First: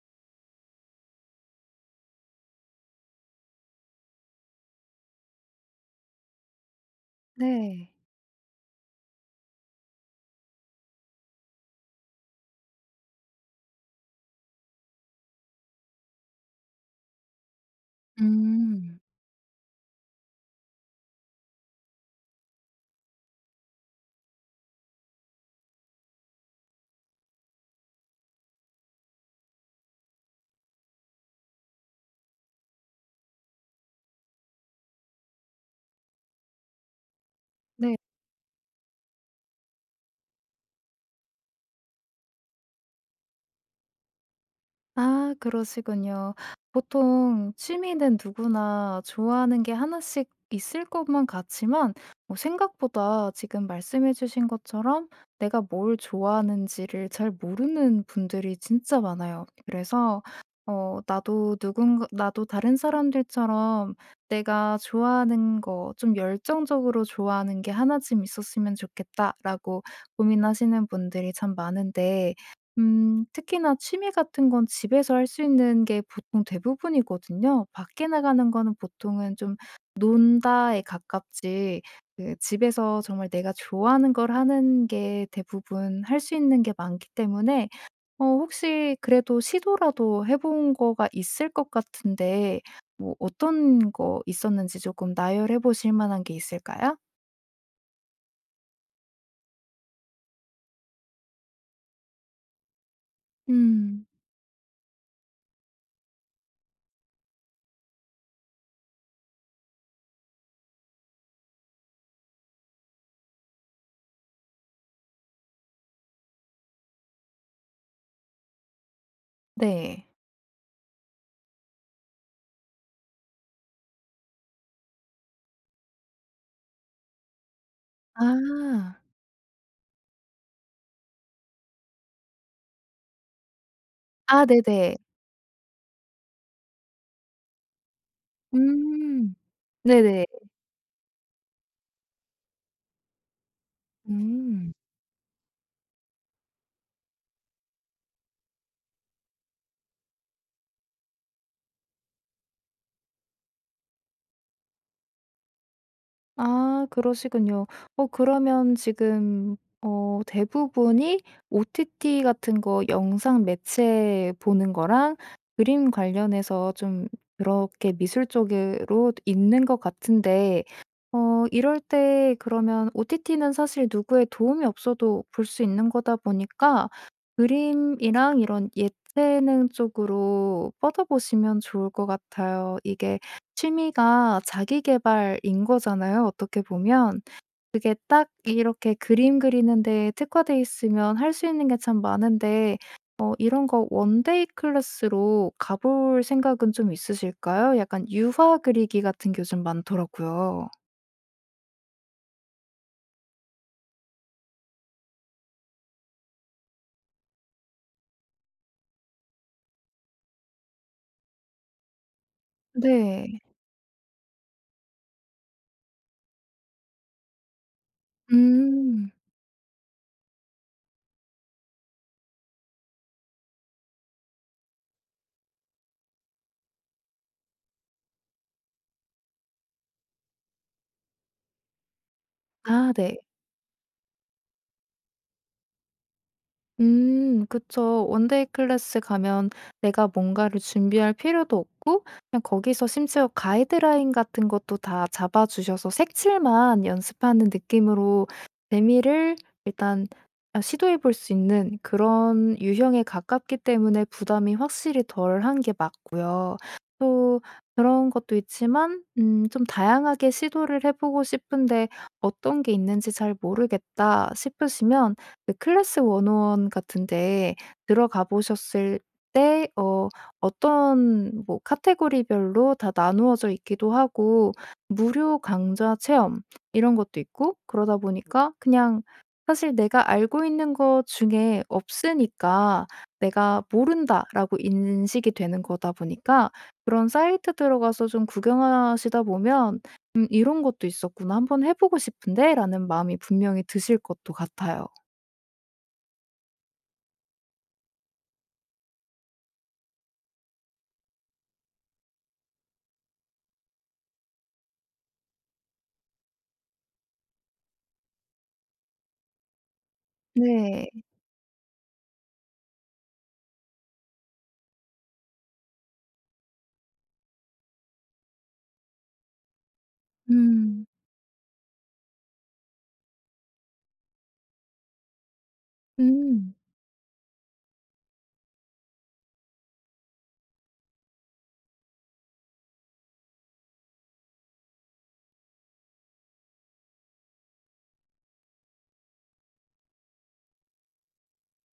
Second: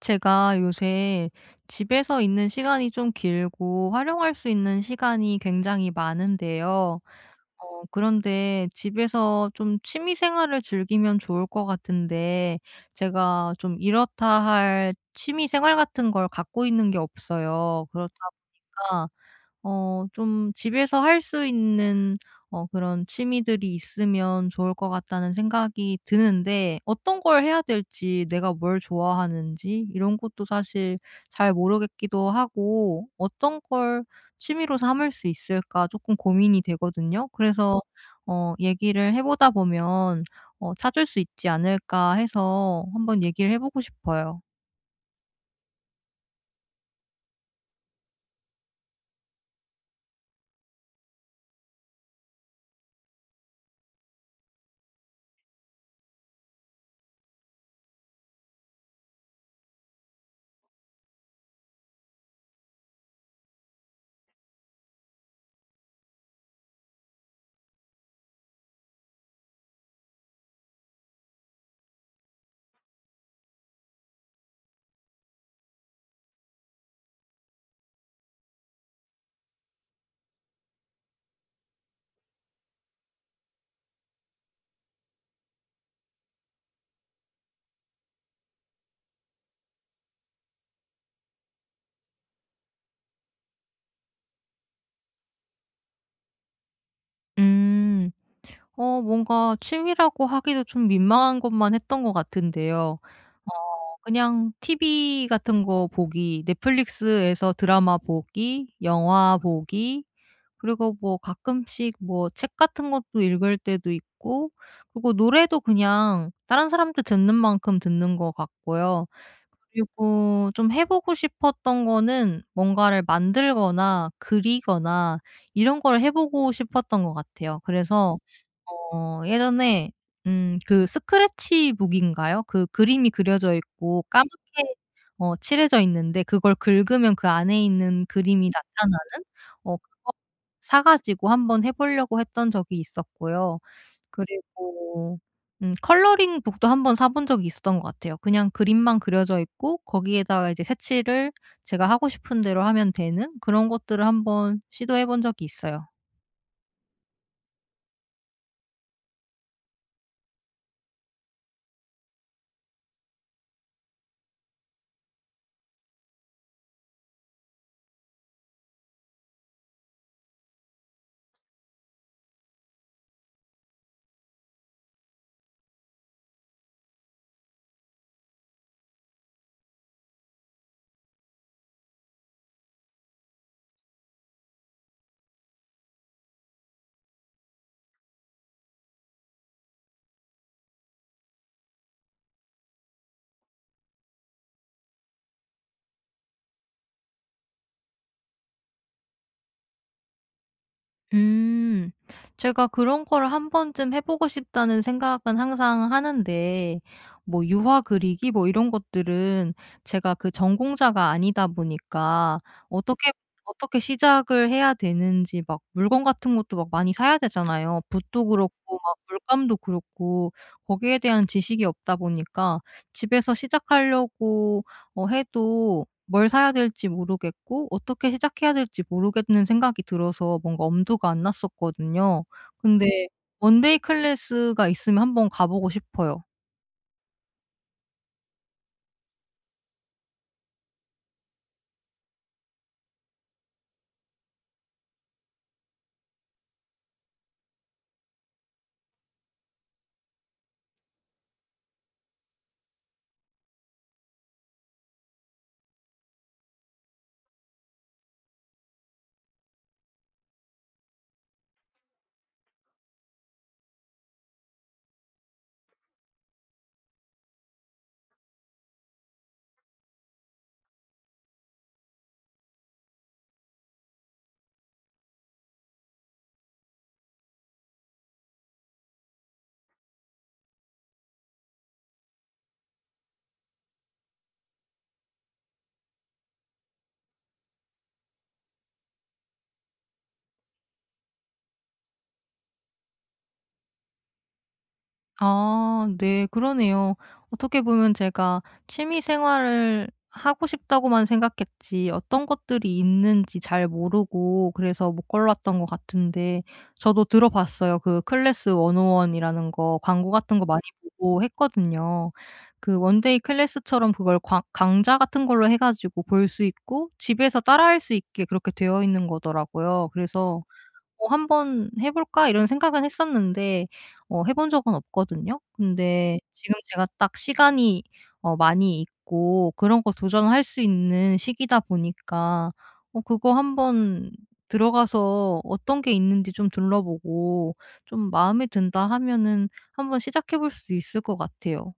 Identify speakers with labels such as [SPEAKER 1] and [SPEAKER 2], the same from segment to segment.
[SPEAKER 1] 제가 요새 집에서 있는 시간이 좀 길고 활용할 수 있는 시간이 굉장히 많은데요. 어
[SPEAKER 2] 네.
[SPEAKER 1] 그런데 집에서 좀 취미 생활을 즐기면 좋을 것 같은데, 제가 좀 이렇다 할 취미 생활 같은 걸 갖고 있는 게 없어요. 그렇다
[SPEAKER 2] 음.
[SPEAKER 1] 보니까 좀 집에서 할 수 있는 그런 취미들이 있으면 좋을 것 같다는 생각이 드는데, 어떤 걸 해야 될지, 내가 뭘 좋아하는지 이런 것도 사실 잘 모르겠기도 하고, 어떤 걸 취미로 삼을 수 있을까 조금 고민이 되거든요. 그래서
[SPEAKER 2] 네.
[SPEAKER 1] 얘기를 해 보다 보면 찾을 수 있지 않을까 해서 한번 얘기를 해 보고 싶어요.
[SPEAKER 2] 아, 그러시군요. 보통 취미는 누구나 좋아하는 게 하나씩 있을 것만 같지만, 뭐 생각보다 지금 말씀해 주신 것처럼 내가 뭘 좋아하는지를 잘 모르는 분들이 진짜 많아요. 그래서 나도 다른 사람들처럼 내가 좋아하는 거 좀 열정적으로 좋아하는 게 하나쯤 있었으면 좋겠다라고 고민하시는 분들이 참 많은데, 특히나 취미 같은 건 집에서 할 수 있는 게 보통 대부분이거든요. 밖에 나가는 거는 보통은 좀 논다에 가깝지, 그 집에서 정말 내가 좋아하는 걸 하는 게 대부분 할 수 있는 게 많기 때문에. 혹시 그래도 시도라도 해본 거가 있을 것 같은데, 뭐 어떤 거 있었는지 조금 나열해 보실 만한 게 있을까요?
[SPEAKER 1] 음. 뭔가 취미라고 하기도 좀 민망한 것만 했던 것 같은데요. 어
[SPEAKER 2] 음.
[SPEAKER 1] 그냥 TV 같은 거 보기, 넷플릭스에서 드라마 보기, 영화 보기, 그리고 뭐 가끔씩 뭐 책 같은 것도 읽을 때도 있고, 그리고 노래도 그냥 다른 사람들 듣는 만큼 듣는 것 같고요.
[SPEAKER 2] 네.
[SPEAKER 1] 그리고 좀 해 보고 싶었던 거는 뭔가를 만들거나 그리거나 이런 걸 해 보고 싶었던 것 같아요. 그래서
[SPEAKER 2] 아.
[SPEAKER 1] 예전에 그 스크래치북인가요? 그 그림이 그려져 있고
[SPEAKER 2] 아,
[SPEAKER 1] 까맣게
[SPEAKER 2] 네네.
[SPEAKER 1] 칠해져 있는데, 그걸 긁으면 그 안에 있는 그림이 나타나는,
[SPEAKER 2] 음.
[SPEAKER 1] 그거
[SPEAKER 2] 네네.
[SPEAKER 1] 사 가지고 한번 해 보려고 했던 적이 있었고요.
[SPEAKER 2] 음.
[SPEAKER 1] 그리고 컬러링 북도 한번 사본 적이 있었던 것 같아요. 그냥 그림만 그려져 있고 거기에다가 이제 색칠을 제가 하고 싶은 대로 하면 되는 그런 것들을 한번 시도해 본 적이 있어요.
[SPEAKER 2] 아, 그러시군요. 그러면 지금 대부분이 OTT 같은 거 영상 매체 보는 거랑, 그림 관련해서 좀 그렇게 미술 쪽으로 있는 것 같은데, 이럴 때 그러면 OTT는 사실 누구의 도움이 없어도 볼 수 있는 거다 보니까, 그림이랑 이런 예체능 쪽으로 뻗어보시면 좋을 것 같아요. 이게 취미가 자기 개발인 거잖아요, 어떻게 보면. 그게 딱 이렇게 그림 그리는 데에 특화돼 있으면 할 수 있는 게 참 많은데, 이런 거 원데이 클래스로 가볼 생각은 좀 있으실까요? 약간 유화 그리기 같은 게 요즘 많더라고요.
[SPEAKER 1] 음. 제가 그런 거를 한 번쯤 해 보고 싶다는 생각은 항상 하는데, 뭐 유화 그리기 뭐 이런 것들은 제가 그 전공자가 아니다 보니까, 어떻게
[SPEAKER 2] 네.
[SPEAKER 1] 어떻게 시작을 해야 되는지, 막 물건 같은 것도 막 많이 사야 되잖아요. 붓도 그렇고 막
[SPEAKER 2] 음.
[SPEAKER 1] 물감도 그렇고, 거기에 대한 지식이 없다 보니까 집에서 시작하려고 해도 뭘 사야 될지 모르겠고 어떻게 시작해야 될지 모르겠는 생각이 들어서 뭔가 엄두가 안 났었거든요.
[SPEAKER 2] 아,
[SPEAKER 1] 근데
[SPEAKER 2] 네.
[SPEAKER 1] 원데이 클래스가 있으면 한번 가 보고 싶어요.
[SPEAKER 2] 그쵸. 원데이 클래스 가면 내가 뭔가를 준비할 필요도 없고, 그냥 거기서 심지어 가이드라인 같은 것도 다 잡아 주셔서 색칠만 연습하는 느낌으로 재미를 일단 아, 시도해 볼 수 있는 그런 유형에 가깝기 때문에 부담이 확실히 덜한 게 맞고요. 또 그런 것도 있지만 좀 다양하게 시도를 해 보고 싶은데 '어떤 게 있는지 잘 모르겠다.' 싶으시면, 그 클래스 101 같은데 들어가 보셨을 때 어떤 뭐 카테고리별로 다 나누어져 있기도 하고, 무료 강좌 체험 이런 것도 있고, 그러다 보니까, 그냥 사실 내가 알고 있는 것 중에 없으니까 '내가 모른다.'라고 인식이 되는 거다 보니까, 그런 사이트 들어가서 좀 구경하시다 보면 '음, 이런 것도 있었구나. 한번 해 보고 싶은데.'라는 마음이 분명히 드실 것도 같아요.
[SPEAKER 1] 아 네, 그러네요. 어떻게 보면 제가 취미 생활을 하고 싶다고만 생각했지 어떤 것들이 있는지 잘 모르고 그래서 못 골랐던 것 같은데, 저도 들어봤어요. 그 클래스 101 이라는 거 광고 같은 거 많이
[SPEAKER 2] 네.
[SPEAKER 1] 보고 했거든요. 그 원데이 클래스처럼 그걸 강좌 같은 걸로 해 가지고 볼 수 있고 집에서 따라할 수 있게 그렇게 되어 있는 거더라고요. 그래서
[SPEAKER 2] 음.
[SPEAKER 1] '한번 해 볼까?' 이런 생각은 했었는데 해본 적은 없거든요. 근데
[SPEAKER 2] 음.
[SPEAKER 1] 지금 제가 딱 시간이 많이 있고, 그런 거 도전할 수 있는 시기다 보니까 그거 한번 들어가서 어떤 게 있는지 좀 둘러보고, 좀 마음에 든다 하면은 한번 시작해 볼 수 있을 것 같아요.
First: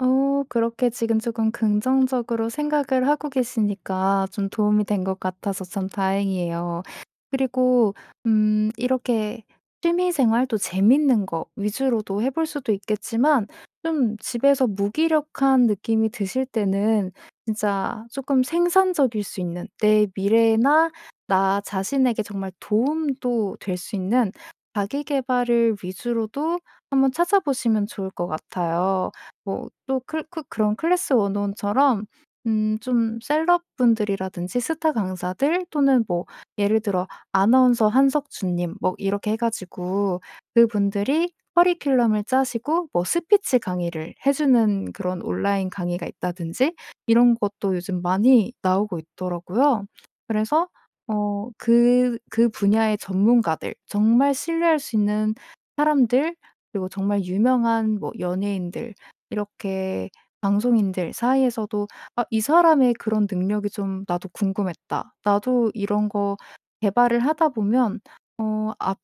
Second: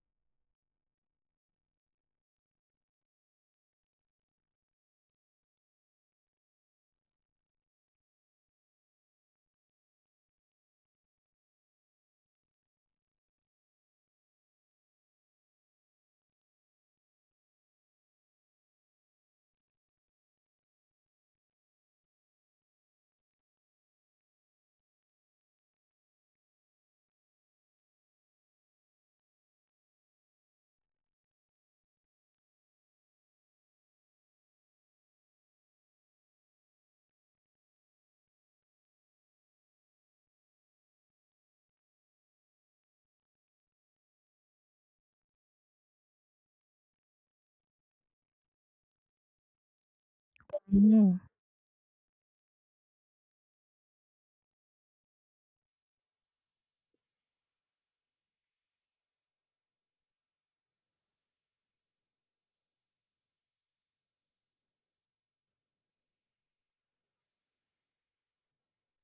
[SPEAKER 2] 그렇게 지금 조금 긍정적으로 생각을 하고 계시니까 좀 도움이 된 것 같아서 참 다행이에요. 그리고 이렇게 취미 생활도 재밌는 거 위주로도 해볼 수도 있겠지만, 좀 집에서 무기력한 느낌이 드실 때는 진짜 조금 생산적일 수 있는 내 미래나 나 자신에게 정말 도움도 될 수 있는 자기 개발을 위주로도 한번 찾아보시면 좋을 것 같아요. 뭐 또 그런 클래스 원온처럼 좀 셀럽분들이라든지 스타 강사들, 또는 뭐 예를 들어 아나운서 한석준 님, 뭐 이렇게 해 가지고 그분들이 커리큘럼을 짜시고 뭐 스피치 강의를 해 주는 그런 온라인 강의가 있다든지, 이런 것도 요즘 많이 나오고 있더라고요. 그래서
[SPEAKER 1] 오.
[SPEAKER 2] 그 분야의 전문가들, 정말 신뢰할 수 있는 사람들, 그리고 정말 유명한 뭐 연예인들, 이렇게 방송인들 사이에서도 '아, 이 사람의 그런 능력이 좀 나도 궁금했다. 나도 이런 거 개발을 하다 보면 어 앞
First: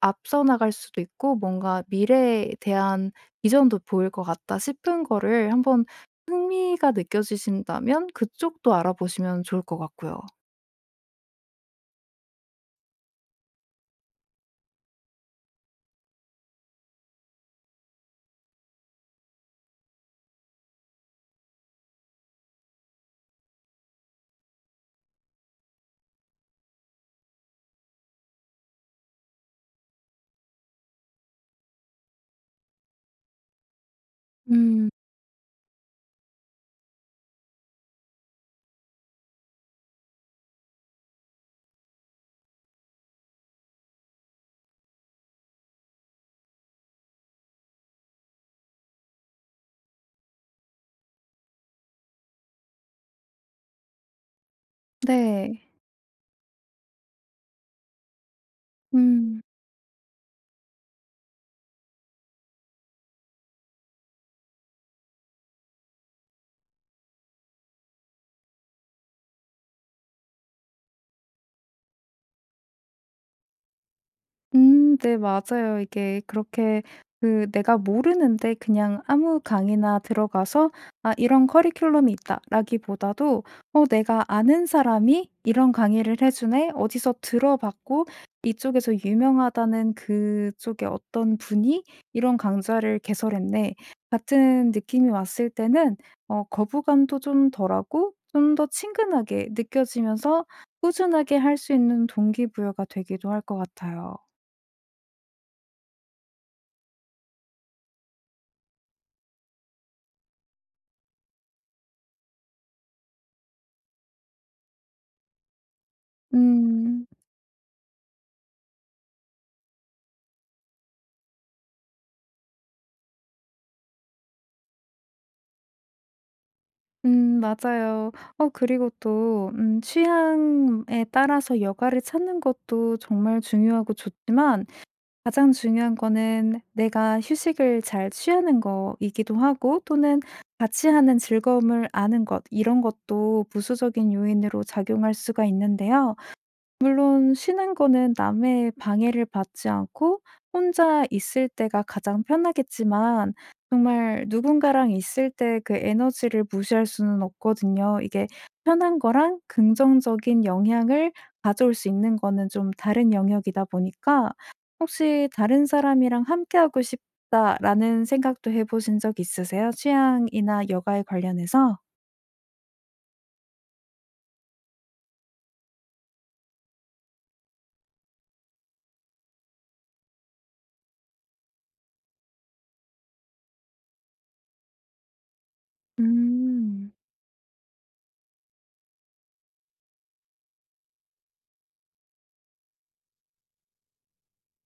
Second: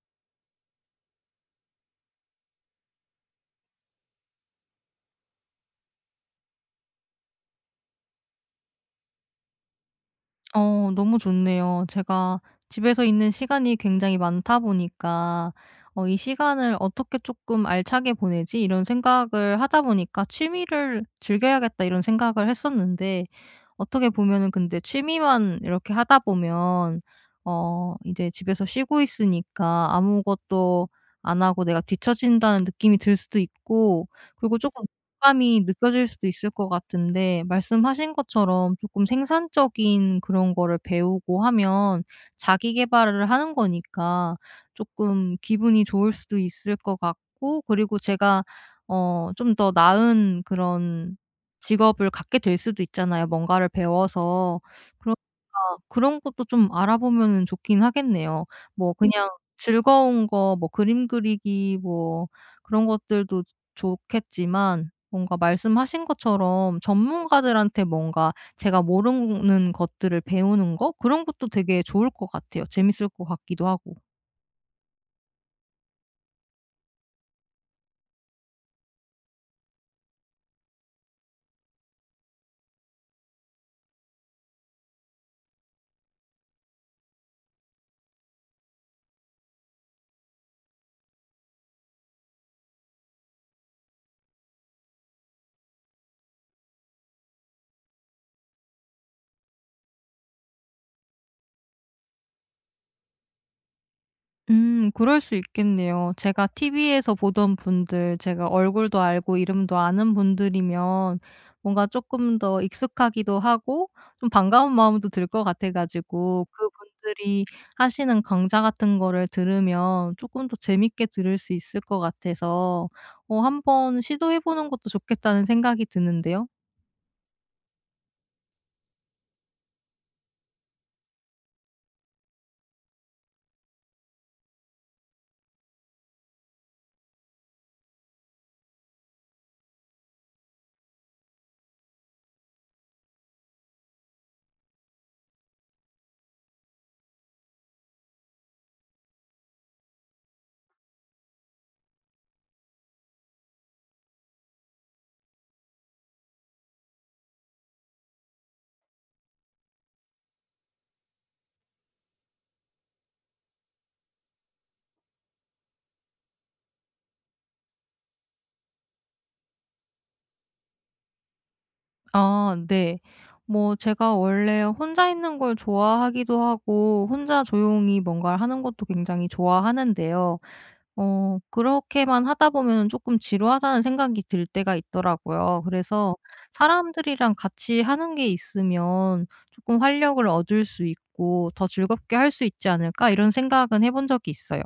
[SPEAKER 2] 앞서 나갈 수도 있고, 뭔가 미래에 대한 비전도 보일 것 같다.' 싶은 거를 한번, 흥미가 느껴지신다면 그쪽도 알아보시면 좋을 것 같고요.
[SPEAKER 1] 너무 좋네요. 제가 집에서 있는 시간이 굉장히 많다 보니까 '이 시간을 어떻게 조금 알차게 보내지?' 이런 생각을 하다 보니까 '취미를 즐겨야겠다.' 이런 생각을 했었는데, 어떻게 보면은 근데 취미만 이렇게 하다 보면 이제 집에서 쉬고 있으니까 아무것도 안 하고 내가 뒤처진다는 느낌이 들 수도 있고, 그리고 조금 부
[SPEAKER 2] 음.
[SPEAKER 1] 담감이 느껴질 수도 있을 것 같은데, 말씀하신 것처럼 조금 생산적인 그런 거를 배우고 하면 자기 개발을 하는 거니까 조금 기분이 좋을 수도 있을 것 같고, 그리고 제가 좀 더 나은 그런 직업을 갖게 될 수도 있잖아요, 뭔가를 배워서. 그러니까
[SPEAKER 2] 네.
[SPEAKER 1] 그런 것도 좀 알아보면은 좋긴 하겠네요. 뭐 그냥
[SPEAKER 2] 음.
[SPEAKER 1] 즐거운 거, 뭐 그림 그리기, 뭐 그런 것들도 좋겠지만 뭔가 말씀하신 것처럼 전문가들한테 뭔가 제가 모르는 것들을 배우는 거, 그런 것도 되게 좋을 것 같아요. 재밌을 것 같기도 하고.
[SPEAKER 2] 음, 네, 맞아요. 이게 그렇게 그 내가 모르는데 그냥 아무 강의나 들어가서 '아, 이런 커리큘럼이 있다.'라기보다도, '내가 아는 사람이 이런 강의를 해 주네.' 어디서 들어봤고, 이쪽에서 유명하다는 그쪽의 어떤 분이 '이런 강좌를 개설했네.' 같은 느낌이 왔을 때는 거부감도 좀 덜하고 좀 더 친근하게 느껴지면서 꾸준하게 할 수 있는 동기부여가 되기도 할 것 같아요.
[SPEAKER 1] 그럴 수 있겠네요. 제가 TV에서 보던 분들, 제가 얼굴도 알고 이름도 아는 분들이면 뭔가 조금 더 익숙하기도 하고 좀 반가운 마음도 들 것 같아 가지고,
[SPEAKER 2] 음.
[SPEAKER 1] 그분들이 하시는 강좌 같은 거를 들으면 조금 더 재밌게 들을 수 있을 것 같아서 한번 시도해 보는 것도 좋겠다는 생각이 드는데요.
[SPEAKER 2] 음, 맞아요. 그리고 또 취향에 따라서 여가를 찾는 것도 정말 중요하고 좋지만, 가장 중요한 거는 내가 휴식을 잘 취하는 거이기도 하고, 또는 같이 하는 즐거움을 아는 것, 이런 것도 부수적인 요인으로 작용할 수가 있는데요. 물론 쉬는 거는 남의 방해를 받지 않고 혼자 있을 때가 가장 편하겠지만, 정말 누군가랑 있을 때 그 에너지를 무시할 수는 없거든요. 이게 편한 거랑 긍정적인 영향을 가져올 수 있는 거는 좀 다른 영역이다 보니까, 혹시 '다른 사람이랑 함께하고 싶다.'라는 생각도 해 보신 적 있으세요? 취향이나 여가에 관련해서?
[SPEAKER 1] 아 네. 뭐 제가 원래 혼자 있는 걸 좋아하기도 하고 혼자 조용히 뭔가를 하는 것도 굉장히 좋아하는데요. 그렇게만 하다 보면 조금 지루하다는 생각이 들 때가 있더라고요. 그래서
[SPEAKER 2] 음.
[SPEAKER 1] 사람들이랑 같이 하는 게 있으면 조금 활력을 얻을 수 있고 '더 즐겁게 할 수 있지 않을까?' 이런 생각은 해본 적이 있어요.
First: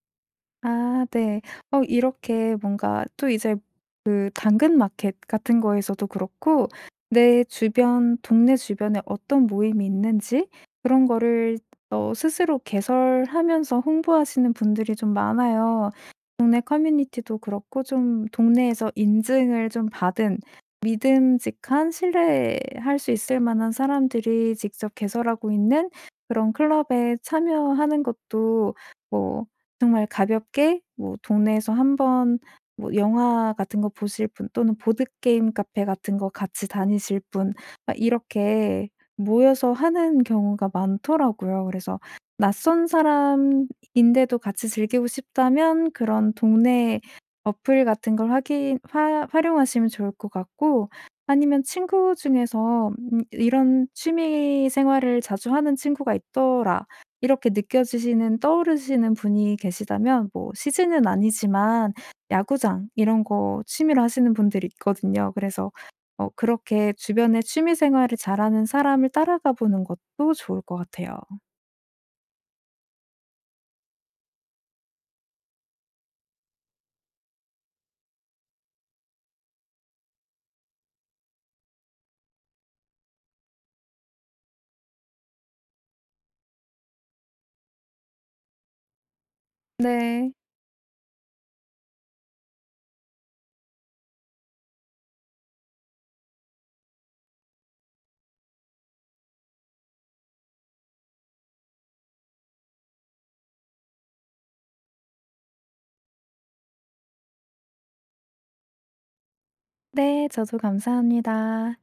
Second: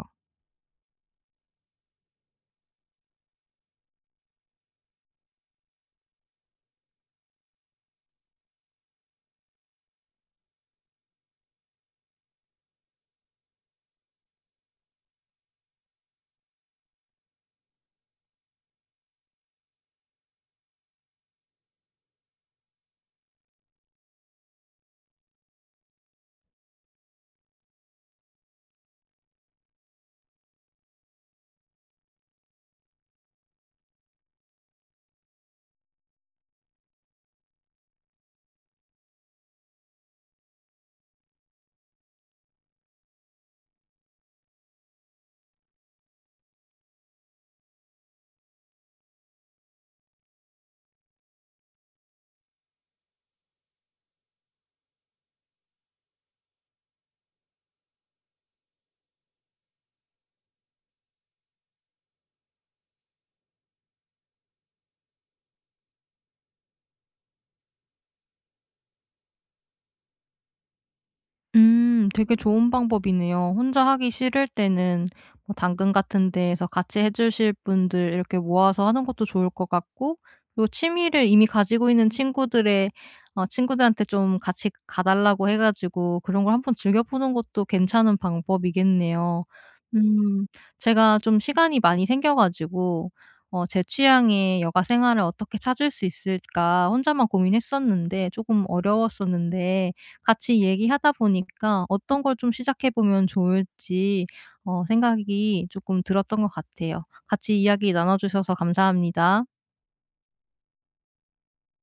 [SPEAKER 2] 아, 네. 이렇게 뭔가 또 이제 그 당근 마켓 같은 거에서도 그렇고 내 주변 동네 주변에 어떤 모임이 있는지, 그런 거를 스스로 개설하면서 홍보하시는 분들이 좀 많아요. 동네 커뮤니티도 그렇고, 좀 동네에서 인증을 좀 받은 믿음직한 신뢰할 수 있을 만한 사람들이 직접 개설하고 있는 그런 클럽에 참여하는 것도 뭐 정말 가볍게, 뭐 동네에서 한번 뭐 영화 같은 거 보실 분, 또는 보드게임 카페 같은 거 같이 다니실 분, 막 이렇게 모여서 하는 경우가 많더라고요. 그래서 낯선 사람인데도 같이 즐기고 싶다면 그런 동네 어플 같은 걸 확인, 화 활용하시면 좋을 것 같고, 아니면 친구 중에서 '이런 취미 생활을 자주 하는 친구가 있더라.' 이렇게 느껴지시는, 떠오르시는 분이 계시다면, 뭐 시즌은 아니지만 야구장 이런 거 취미로 하시는 분들이 있거든요. 그래서 그렇게 주변에 취미 생활을 잘하는 사람을 따라가 보는 것도 좋을 것 같아요.
[SPEAKER 1] 되게 좋은 방법이네요. 혼자 하기 싫을 때는 뭐 당근 같은 데에서 같이 해 주실 분들 이렇게 모아서 하는 것도 좋을 것 같고, 그리고 취미를 이미 가지고 있는 친구들의 친구들한테 좀 같이 가 달라고 해 가지고 그런 걸 한번 즐겨 보는 것도 괜찮은 방법이겠네요.
[SPEAKER 2] 네.
[SPEAKER 1] 음 제가 좀 시간이 많이 생겨 가지고 제 취향의 여가 생활을 어떻게 찾을 수 있을까 혼자만 고민했었는데 조금 어려웠었는데, 같이 얘기하다 보니까 어떤 걸 좀 시작해 보면 좋을지 생각이 조금 들었던 것 같아요. 같이 이야기 나눠 주셔서 감사합니다.
[SPEAKER 2] 네, 저도 감사합니다.